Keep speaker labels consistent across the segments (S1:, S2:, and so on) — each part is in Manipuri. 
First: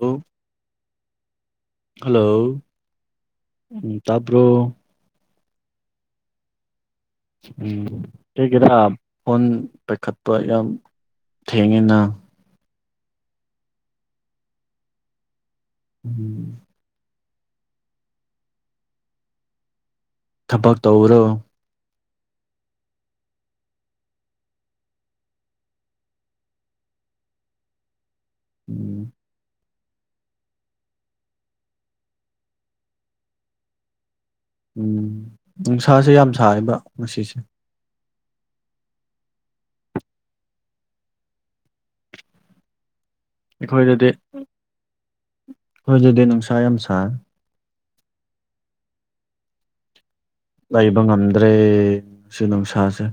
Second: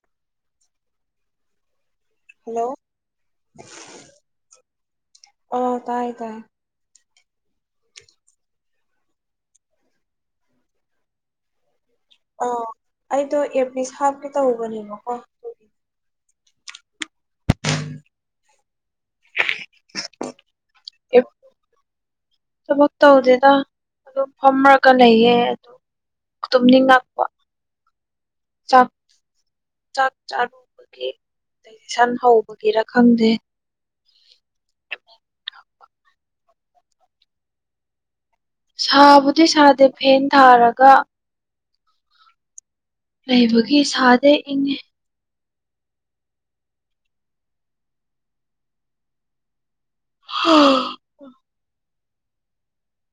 S1: ꯍꯜꯂ ꯍꯜꯂꯣ ꯎꯝ ꯇꯥꯕ꯭ꯔꯣ
S2: ꯑꯣ ꯇꯥꯏ ꯇꯥꯏ
S1: ꯎꯝ ꯀꯩꯒꯤꯔꯥ ꯐꯣꯟ ꯄꯥꯏꯈꯠꯄ ꯌꯥꯝ ꯊꯦꯡꯉꯤꯅ
S2: ꯑ ꯑꯩꯗꯣ ꯑꯦꯔꯄꯤꯁ ꯍꯥꯞꯀꯦ ꯇꯧꯕꯅꯦꯕꯀꯣ
S1: ꯎꯝ ꯊꯕꯛ ꯇꯧꯔꯣ
S2: ꯊꯕꯛ ꯇꯧꯗꯦꯗ ꯑꯗꯨꯝ ꯐꯝꯔꯒ ꯂꯩꯌꯦ ꯑꯗꯨꯝ ꯇꯨꯝꯅꯤꯡꯉꯥꯛꯄ ꯆꯥꯛ
S1: ꯎꯝ
S2: ꯆꯥꯛ ꯆꯥꯔꯨꯕꯒꯤ ꯗꯥꯏꯖ‌ꯦꯁꯟ ꯍꯧꯕꯒꯤꯔ ꯈꯪꯗ‌ꯦ
S1: ꯎꯝ ꯅꯨꯡꯁꯥꯁꯦ ꯌꯥꯝ ꯁꯥꯥꯏꯌꯦꯕ ꯉꯁꯤꯁꯦ
S2: ꯁꯥꯕꯨꯗꯤ ꯁꯥꯗꯦ ꯐꯦꯟ ꯊꯥꯔꯒ ꯂꯩꯕꯒꯤ ꯁꯥꯗ‌ꯦ ꯏꯪꯉꯦ
S1: ꯍꯣꯏꯗꯗꯤ ꯅꯨꯡꯁꯥ ꯌꯥꯝ ꯁꯥꯏ ꯂꯩꯕ ꯉꯝꯗ꯭ꯔꯦ ꯁꯤ ꯅꯨꯡꯁꯥꯁꯦ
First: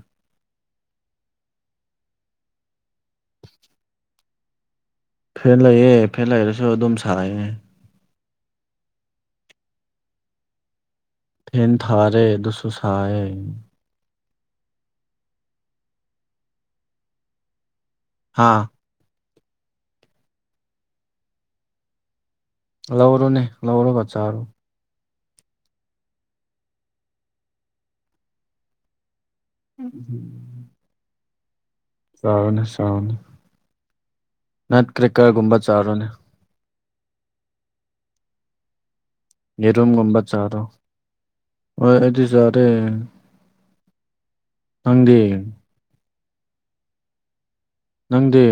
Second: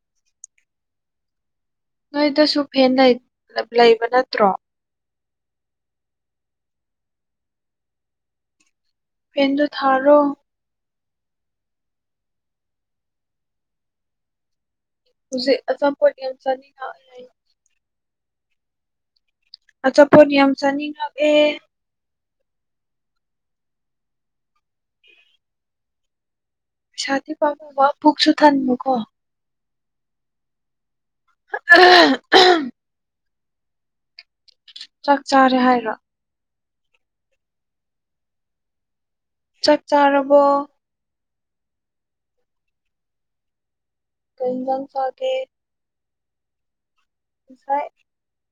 S2: ꯅꯣꯏꯗꯁꯨ ꯐꯦꯟ ꯂꯩ ꯂꯩꯕ ꯅꯠꯇ꯭ꯔꯣ
S1: ꯐꯦꯟ ꯂꯩꯌꯦ ꯐꯦꯟ ꯂꯩꯔꯁꯨ ꯑꯗꯨꯝ ꯁꯥꯏꯌ‌ꯦ
S2: ꯐ‌ꯦꯟꯗꯨ ꯊꯥꯔꯣ
S1: ꯐ‌ꯦꯟ ꯊꯥꯔꯦ ꯗꯨꯁꯨ ꯁꯥꯏꯑꯦ
S2: ꯍꯧꯖꯤꯛ ꯑꯆꯥꯄ‌ꯣꯠ ꯌꯥꯝ ꯆꯥꯅꯤꯡꯉꯛ
S1: ꯍꯥꯥ
S2: ꯑꯆꯥꯄꯣꯠ ꯌꯥꯝ ꯆꯥꯅꯤꯡꯉꯛꯑꯦ
S1: ꯂꯧꯔꯣꯅꯦ ꯂꯧꯔꯒ ꯆꯥꯔꯣ
S2: ꯄꯩꯁꯥꯗꯤ ꯄꯥꯝꯃꯨꯕ ꯄꯨꯛꯁꯨ ꯊꯟꯕꯀꯣ
S1: ꯎꯝ [unintelligible] ꯆꯥꯎꯅꯦ ꯆꯥꯎꯅꯦ ꯅꯠ
S2: ꯆꯥꯛ ꯆꯥꯔꯦ
S1: ꯀ꯭ꯔꯤꯀꯔꯒꯨꯝꯕ
S2: ꯍꯥꯏꯔꯣ
S1: ꯆꯥꯔꯨꯅꯦ
S2: ꯆꯥꯛ
S1: ꯌꯦꯦꯔꯣꯝꯒꯨꯝꯕ
S2: ꯆꯥꯔꯕꯣ
S1: ꯆꯔꯣ ꯑꯣ ꯑꯩꯗꯤ ꯆꯔꯦ
S2: ꯀꯩꯅꯖꯥꯡꯁꯒꯦ ꯑꯁꯥꯏ
S1: ꯅꯪꯗꯤ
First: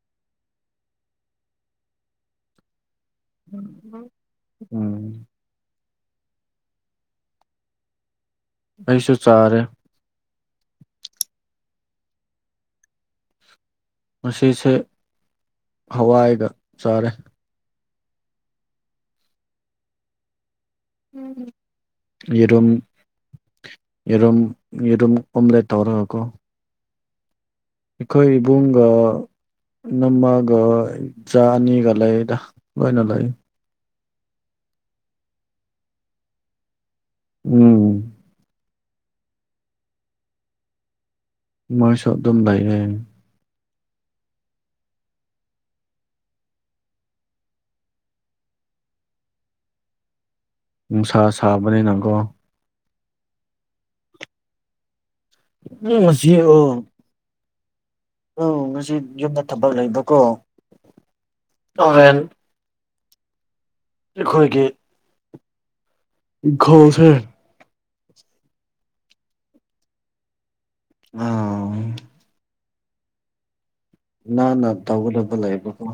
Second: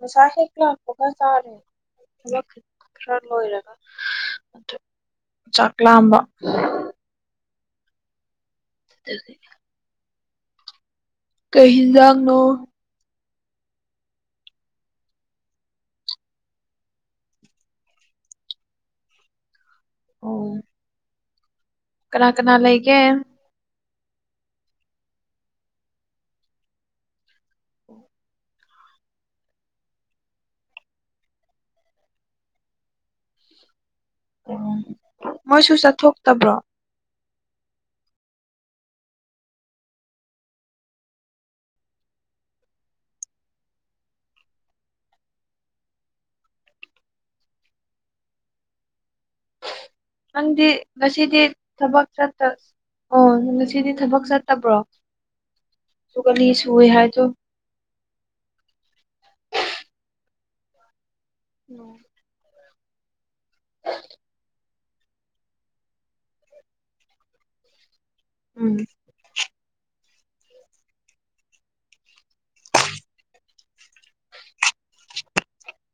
S2: ꯃꯁ ꯍ ꯀꯂ ꯄꯨꯒ ꯇꯥꯔꯦ ꯈꯔ ꯂꯣꯏꯔꯒ ꯑꯗꯨ
S1: ꯎꯝ
S2: ꯆꯥꯛ ꯂꯥꯝꯕ
S1: ꯑꯩꯁꯨ
S2: ꯑꯗꯨꯒꯤ
S1: ꯆꯥꯔꯦ
S2: ꯀꯩ ꯍꯤꯟꯖꯥꯡꯅꯣ
S1: ꯃꯁꯤꯁꯦ ꯍꯋꯥꯏꯒ ꯆꯥꯔꯦ
S2: ꯑꯣ ꯀꯅꯥ ꯀꯅꯥ
S1: ꯌꯦꯔꯝ
S2: ꯂꯩꯒꯦ
S1: ꯌꯦꯔꯝ ꯌꯦꯔꯨꯝ ꯀꯨꯝꯂ ꯇꯧꯔꯀ ꯑꯩꯈꯣꯏ ꯏꯕꯨꯡꯒ ꯅꯃꯒ ꯥꯅꯤꯒ ꯂꯩ ꯂꯣꯏꯅ ꯂꯩꯣꯏ
S2: ꯎꯝ ꯃꯣꯏꯁꯨ ꯆꯠꯊꯣꯛꯇꯕ꯭ꯔꯣ
S1: ꯎꯝ ꯃꯣꯏ ꯁ ꯑꯗꯨꯝ ꯂꯥꯏꯔꯦ
S2: ꯅꯪꯗꯤ
S1: ꯅꯨꯡꯁꯥ
S2: ꯉꯁꯤꯗꯤ ꯊꯕꯛ
S1: ꯁꯥꯕꯅꯤꯅꯀꯣ
S2: ꯆꯠꯇ ꯑꯣ ꯉꯁꯤꯗꯤ ꯊꯕꯛ ꯆꯠꯇꯕ꯭ꯔꯣ
S1: ꯉꯁꯤ
S2: ꯁꯨꯒꯂꯤ ꯁꯨꯑꯦ ꯍꯥꯏꯗꯣ
S1: ꯎ ꯉꯁꯤ ꯌꯨꯝꯗ ꯊꯕꯛ ꯂꯩꯕꯀꯣꯚꯦꯟ ꯑꯩꯈꯣꯏꯒꯤ ꯈꯣꯁꯦ
S2: ꯎꯝ
S1: ꯑ ꯅ ꯅ ꯇꯧꯒꯗꯕ ꯂꯩꯕꯀꯣ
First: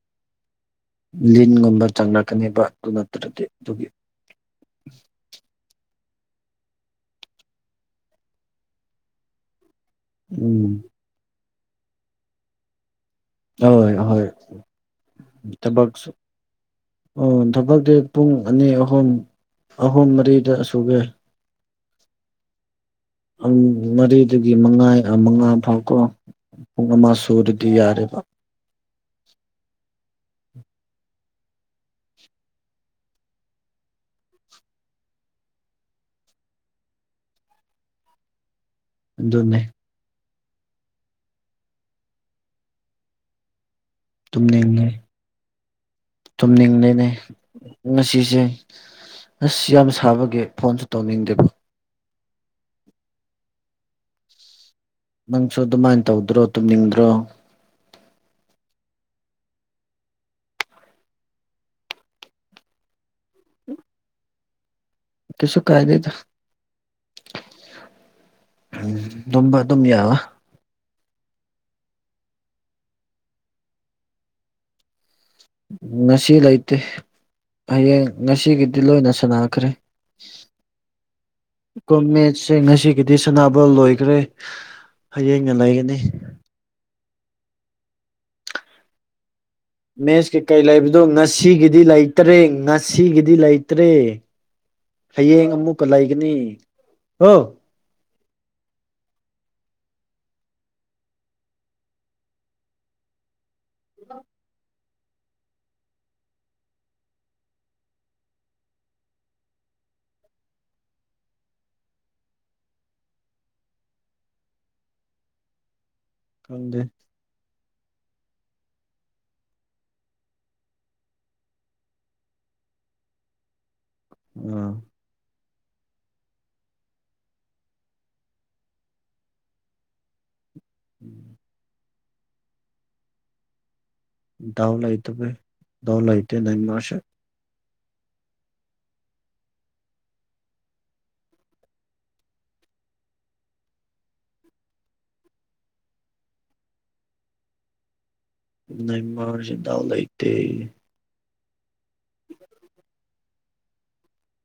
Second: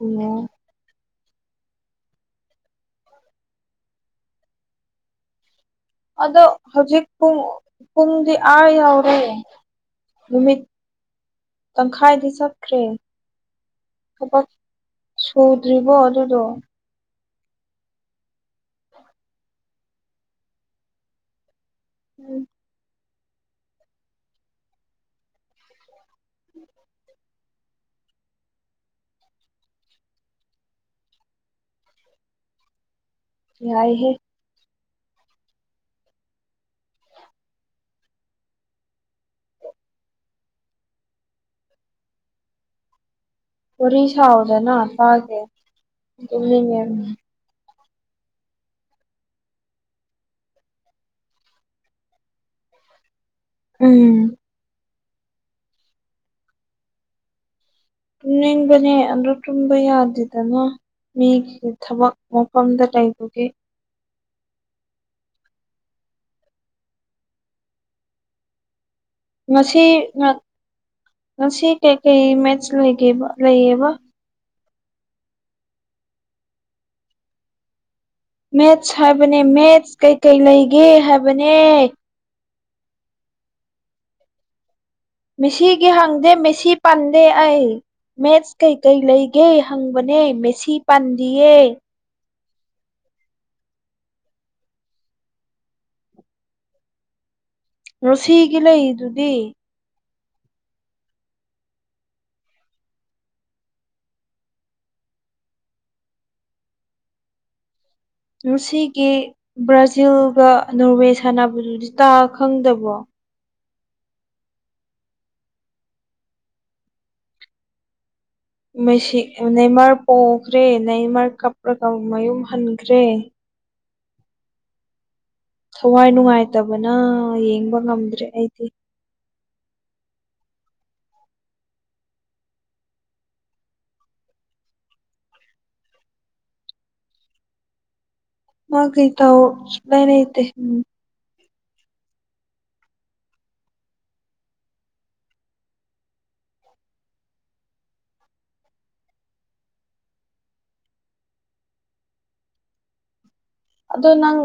S2: ꯑꯣ
S1: ꯂꯤꯟꯒꯨꯝꯕ ꯆꯪꯂꯛꯀꯅꯦꯕ ꯑꯗꯨ ꯅꯠꯇ꯭ꯔꯗꯤ ꯑꯗꯨꯒꯤ
S2: ꯑꯗꯣ ꯍꯧꯖꯤꯛ ꯄꯨꯡ ꯄꯨꯡꯗꯤ ꯑꯥ ꯌꯥꯎꯔꯦ ꯅꯨꯃꯤꯠ
S1: ꯎꯝ
S2: ꯇꯪꯈꯥꯏꯗꯤ ꯆꯠꯈ꯭ꯔꯦ
S1: ꯍꯣꯏ ꯍꯣꯏ
S2: ꯊꯕꯛ ꯁꯨꯗ꯭ꯔꯤꯕꯣ
S1: ꯊꯕꯛꯁꯨ
S2: ꯑꯗꯨꯗꯣ
S1: ꯑꯣ ꯊꯕꯛꯇꯤ ꯄꯨꯡ ꯑꯅꯤ ꯑꯍꯨꯝ ꯑꯍꯨꯝ ꯃꯔꯤꯗ ꯁꯨꯒꯦ
S2: ꯎꯝ
S1: ꯃꯔꯤꯗꯒꯤ ꯃꯉꯥ ꯃꯉꯥ ꯐꯥꯎꯀꯣ ꯄꯨꯡ ꯑꯃ ꯁꯨꯔꯗꯤ ꯌꯥꯔꯦꯕ
S2: ꯌꯥꯏ ꯍꯦ
S1: ꯑꯗꯨꯟꯅꯅꯦ
S2: ꯋꯥꯔꯤ
S1: ꯇꯨꯝꯅꯤꯡ
S2: ꯁꯥꯎꯗꯅ
S1: ꯂꯩ
S2: ꯇꯥꯒꯦ ꯇꯨꯝꯅꯤꯡꯉꯦ
S1: ꯇꯨꯝꯅꯤꯡꯂꯤꯅꯦ ꯉꯁꯤꯁꯦ ꯑꯁ ꯌꯥꯝ ꯁꯥꯕꯒꯦ ꯐꯣꯟꯁꯨ ꯇꯧꯅꯤꯡꯗꯦꯕ
S2: ꯎꯝ
S1: ꯅꯪꯁꯨ ꯑꯗꯨꯃꯥꯏꯅ ꯇꯧꯗ꯭ꯔꯣ ꯇꯨꯝꯅꯤꯡꯗ꯭ꯔꯣ
S2: ꯇꯅꯤꯡꯕꯅꯦ ꯑꯟ꯭ꯔꯣ ꯇꯨꯨꯝꯕ ꯌꯥꯗꯗꯅ ꯃꯤꯒꯤ ꯊꯕꯛ ꯃꯐꯝꯗ ꯂꯩꯕꯒꯤ
S1: ꯀꯁꯨ ꯀꯥꯏꯗꯦꯗ ꯇꯨꯝꯕ ꯑꯗꯨꯝ
S2: ꯉꯁꯤ
S1: ꯌꯥꯕ
S2: ꯉꯁꯤ ꯀꯩꯀꯩ ꯃꯦꯠꯁ ꯂꯩꯒꯦꯕ ꯂꯩꯌꯦꯕ
S1: ꯅꯁꯤ ꯂꯩꯇ ꯍꯌꯦꯡ ꯉꯁꯤꯒꯤꯗꯤ
S2: ꯃꯦꯠꯁ
S1: ꯂꯣꯏꯅ
S2: ꯍꯥꯏꯕꯅꯦ
S1: ꯁꯥꯟꯅꯈ꯭ꯔꯦ
S2: ꯃꯦꯠꯁ ꯀꯩꯀꯩ ꯂꯩꯒꯦ ꯍꯥꯏꯕꯅꯦ
S1: ꯦ ꯉꯁꯤꯒꯤꯗꯤ ꯁꯅꯥꯅꯕ ꯂꯣꯏꯈ꯭ꯔꯦ ꯍꯌꯦꯡꯅ
S2: ꯃꯤꯁꯤꯒꯤ
S1: ꯂꯩꯒꯅꯤ
S2: ꯍꯪꯗꯦ ꯃꯤꯁꯤ ꯄꯥꯟꯗꯦ ꯑꯩ ꯃꯦꯠꯁ ꯀꯩꯀꯩ ꯂꯩ ꯒꯦ ꯍꯪꯕꯅꯦ ꯃꯦꯁꯤ ꯄꯥꯟꯗꯤꯌꯦ
S1: ꯇ꯭ꯔꯦꯡ ꯉꯁꯤꯒꯤꯗꯤ ꯂꯩꯇ꯭ꯔꯦ ꯍꯌꯦꯡ ꯑꯃꯨꯛꯀ ꯂꯩꯒꯅꯤ ꯍꯣ
S2: ꯔꯣꯁꯤꯒꯤ ꯂꯩꯗꯨꯗꯤ
S1: ꯍꯣ
S2: ꯁꯤꯒꯤ ꯕ꯭ꯔꯥꯖꯤꯜꯒ ꯅꯣꯔꯋꯦ ꯁꯥꯟꯅꯕꯗꯨꯗꯤ ꯇꯥ ꯈꯪꯗꯕꯣ
S1: ꯀꯪꯗ
S2: ꯅꯩꯃꯔ ꯄꯣꯈ꯭ꯔꯦ ꯅꯩꯃꯔ ꯀꯞꯄꯒ ꯃꯌꯨꯝ ꯍꯟꯈ꯭ꯔꯦ
S1: ꯎꯝ
S2: ꯊꯋꯥꯏ ꯅꯨꯡꯉꯥꯏꯇꯕꯅ ꯌꯦꯡꯕ ꯉꯝꯗ꯭ꯔꯦ ꯑꯩꯗꯤ
S1: ꯎꯝ ꯗꯗꯥꯎꯂ ꯑꯇ ꯩ ꯗꯎꯂꯥꯏꯇ ꯅꯟ ꯃꯥꯁꯦ
S2: ꯃꯥꯒ ꯇ ꯃꯅꯦ ꯎꯝ
S1: ꯅꯃꯁꯤꯗꯥꯎ ꯂꯩꯇꯦ
S2: ꯑꯗꯣ ꯅꯪ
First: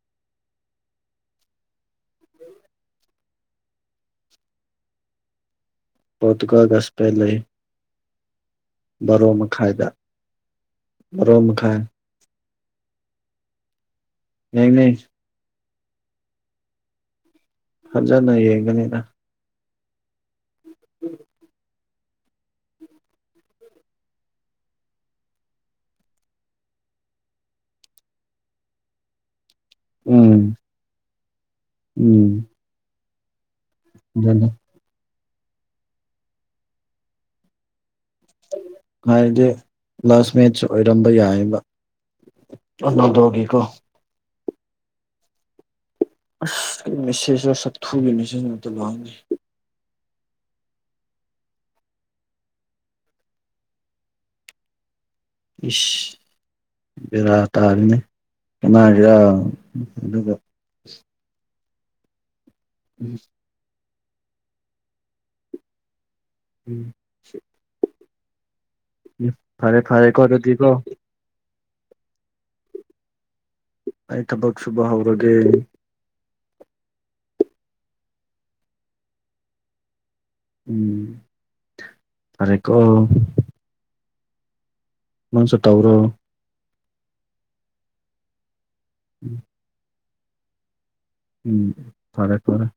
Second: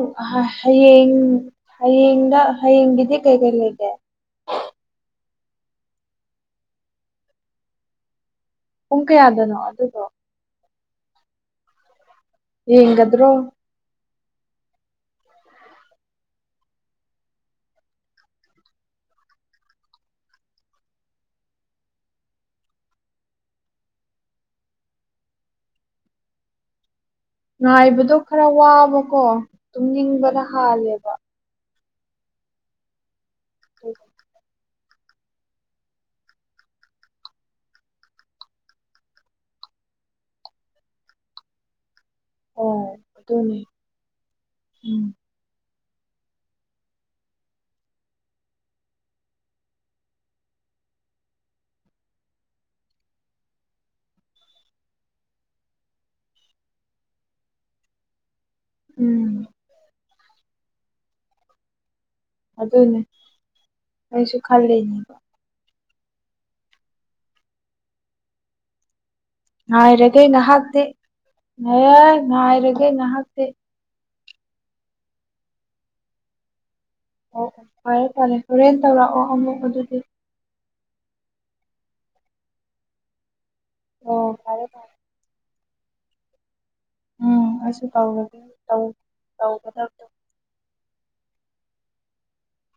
S2: ꯍꯌꯦꯡ ꯍꯌꯦꯡꯗ ꯍꯌꯦꯡꯒꯤꯗꯤ ꯀꯩ ꯀꯩ ꯂꯩꯒꯦ
S1: ꯄꯣꯠꯇꯀꯒꯁꯤꯄ ꯂꯩ
S2: ꯄꯨꯡ
S1: ꯕꯥꯣꯔꯣ
S2: ꯀꯌꯥꯗꯅꯣ
S1: ꯃꯈꯥꯏꯗ
S2: ꯑꯗꯨꯗꯣ
S1: ꯕꯣꯔꯣ ꯃꯈꯥꯏ
S2: ꯌꯦꯉꯗ꯭ꯔꯣ
S1: ꯍꯅꯦ ꯍꯖꯅ ꯌꯦꯡꯒꯅꯤꯅ ꯎꯝ
S2: ꯉꯥꯏꯕꯗꯣ ꯈꯔ ꯋꯥꯕꯀꯣ
S1: ꯎꯝ
S2: ꯇꯨꯝꯅꯤꯡꯕꯅ ꯍꯥꯜꯂꯦꯕ
S1: ꯎꯝ
S2: ꯎꯝ
S1: ꯑꯗꯨ ꯍꯥꯏꯗꯤ ꯀ꯭ꯂꯥꯁ ꯃꯦꯠꯆ ꯑꯣꯏꯔꯝꯕ ꯌꯥꯏꯕ
S2: ꯑꯣ
S1: ꯑꯅꯗꯒ ꯀꯣ
S2: ꯑꯗꯨꯅꯦ ꯎꯝ
S1: ꯑꯁ ꯃꯦꯁꯦꯖ ꯁꯥꯊꯨꯒꯤ ꯃꯦꯁꯦꯖ ꯑꯃꯗꯨ ꯋꯥꯉꯦ ꯏꯁ ꯕꯦꯔꯥ ꯇꯥꯔꯤꯅꯤ ꯀꯃꯥꯏꯒꯥ
S2: ꯎꯝ
S1: ꯑꯗꯨꯒ
S2: ꯑꯗꯨꯅꯦ ꯑꯩꯁꯨ ꯈꯜꯂꯤꯅꯦꯕ
S1: ꯎꯝ ꯎ ꯐꯔꯦ ꯐꯔꯦ ꯀꯗꯤꯕꯣ
S2: ꯉ ꯉꯅꯥꯥꯏꯔꯒꯦ ꯅꯍꯥꯛꯇꯦ
S1: ꯑꯩ ꯊꯕꯛ ꯁꯨꯕ ꯍꯧꯔꯒꯦ
S2: ꯑꯣ ꯑꯣ ꯐꯔꯦ ꯐꯔꯦ ꯍꯣꯔꯦꯟ ꯇꯧꯔꯛꯑꯣ ꯑꯃꯨꯛ ꯑꯗꯨꯗꯤ
S1: ꯎꯝ ꯐꯔꯦ ꯀꯣ
S2: ꯑꯣ ꯐꯔꯦ ꯐꯔꯦ
S1: ꯃꯣꯟ ꯁꯨ ꯇꯧꯔꯣ
S2: ꯎꯝ ꯑꯩꯁꯨ ꯇꯧꯔꯒꯦ ꯇꯧꯒꯦ
S1: ꯎꯝ
S2: ꯀ
S1: ꯎꯝ ꯐꯔꯦ ꯐꯔꯦ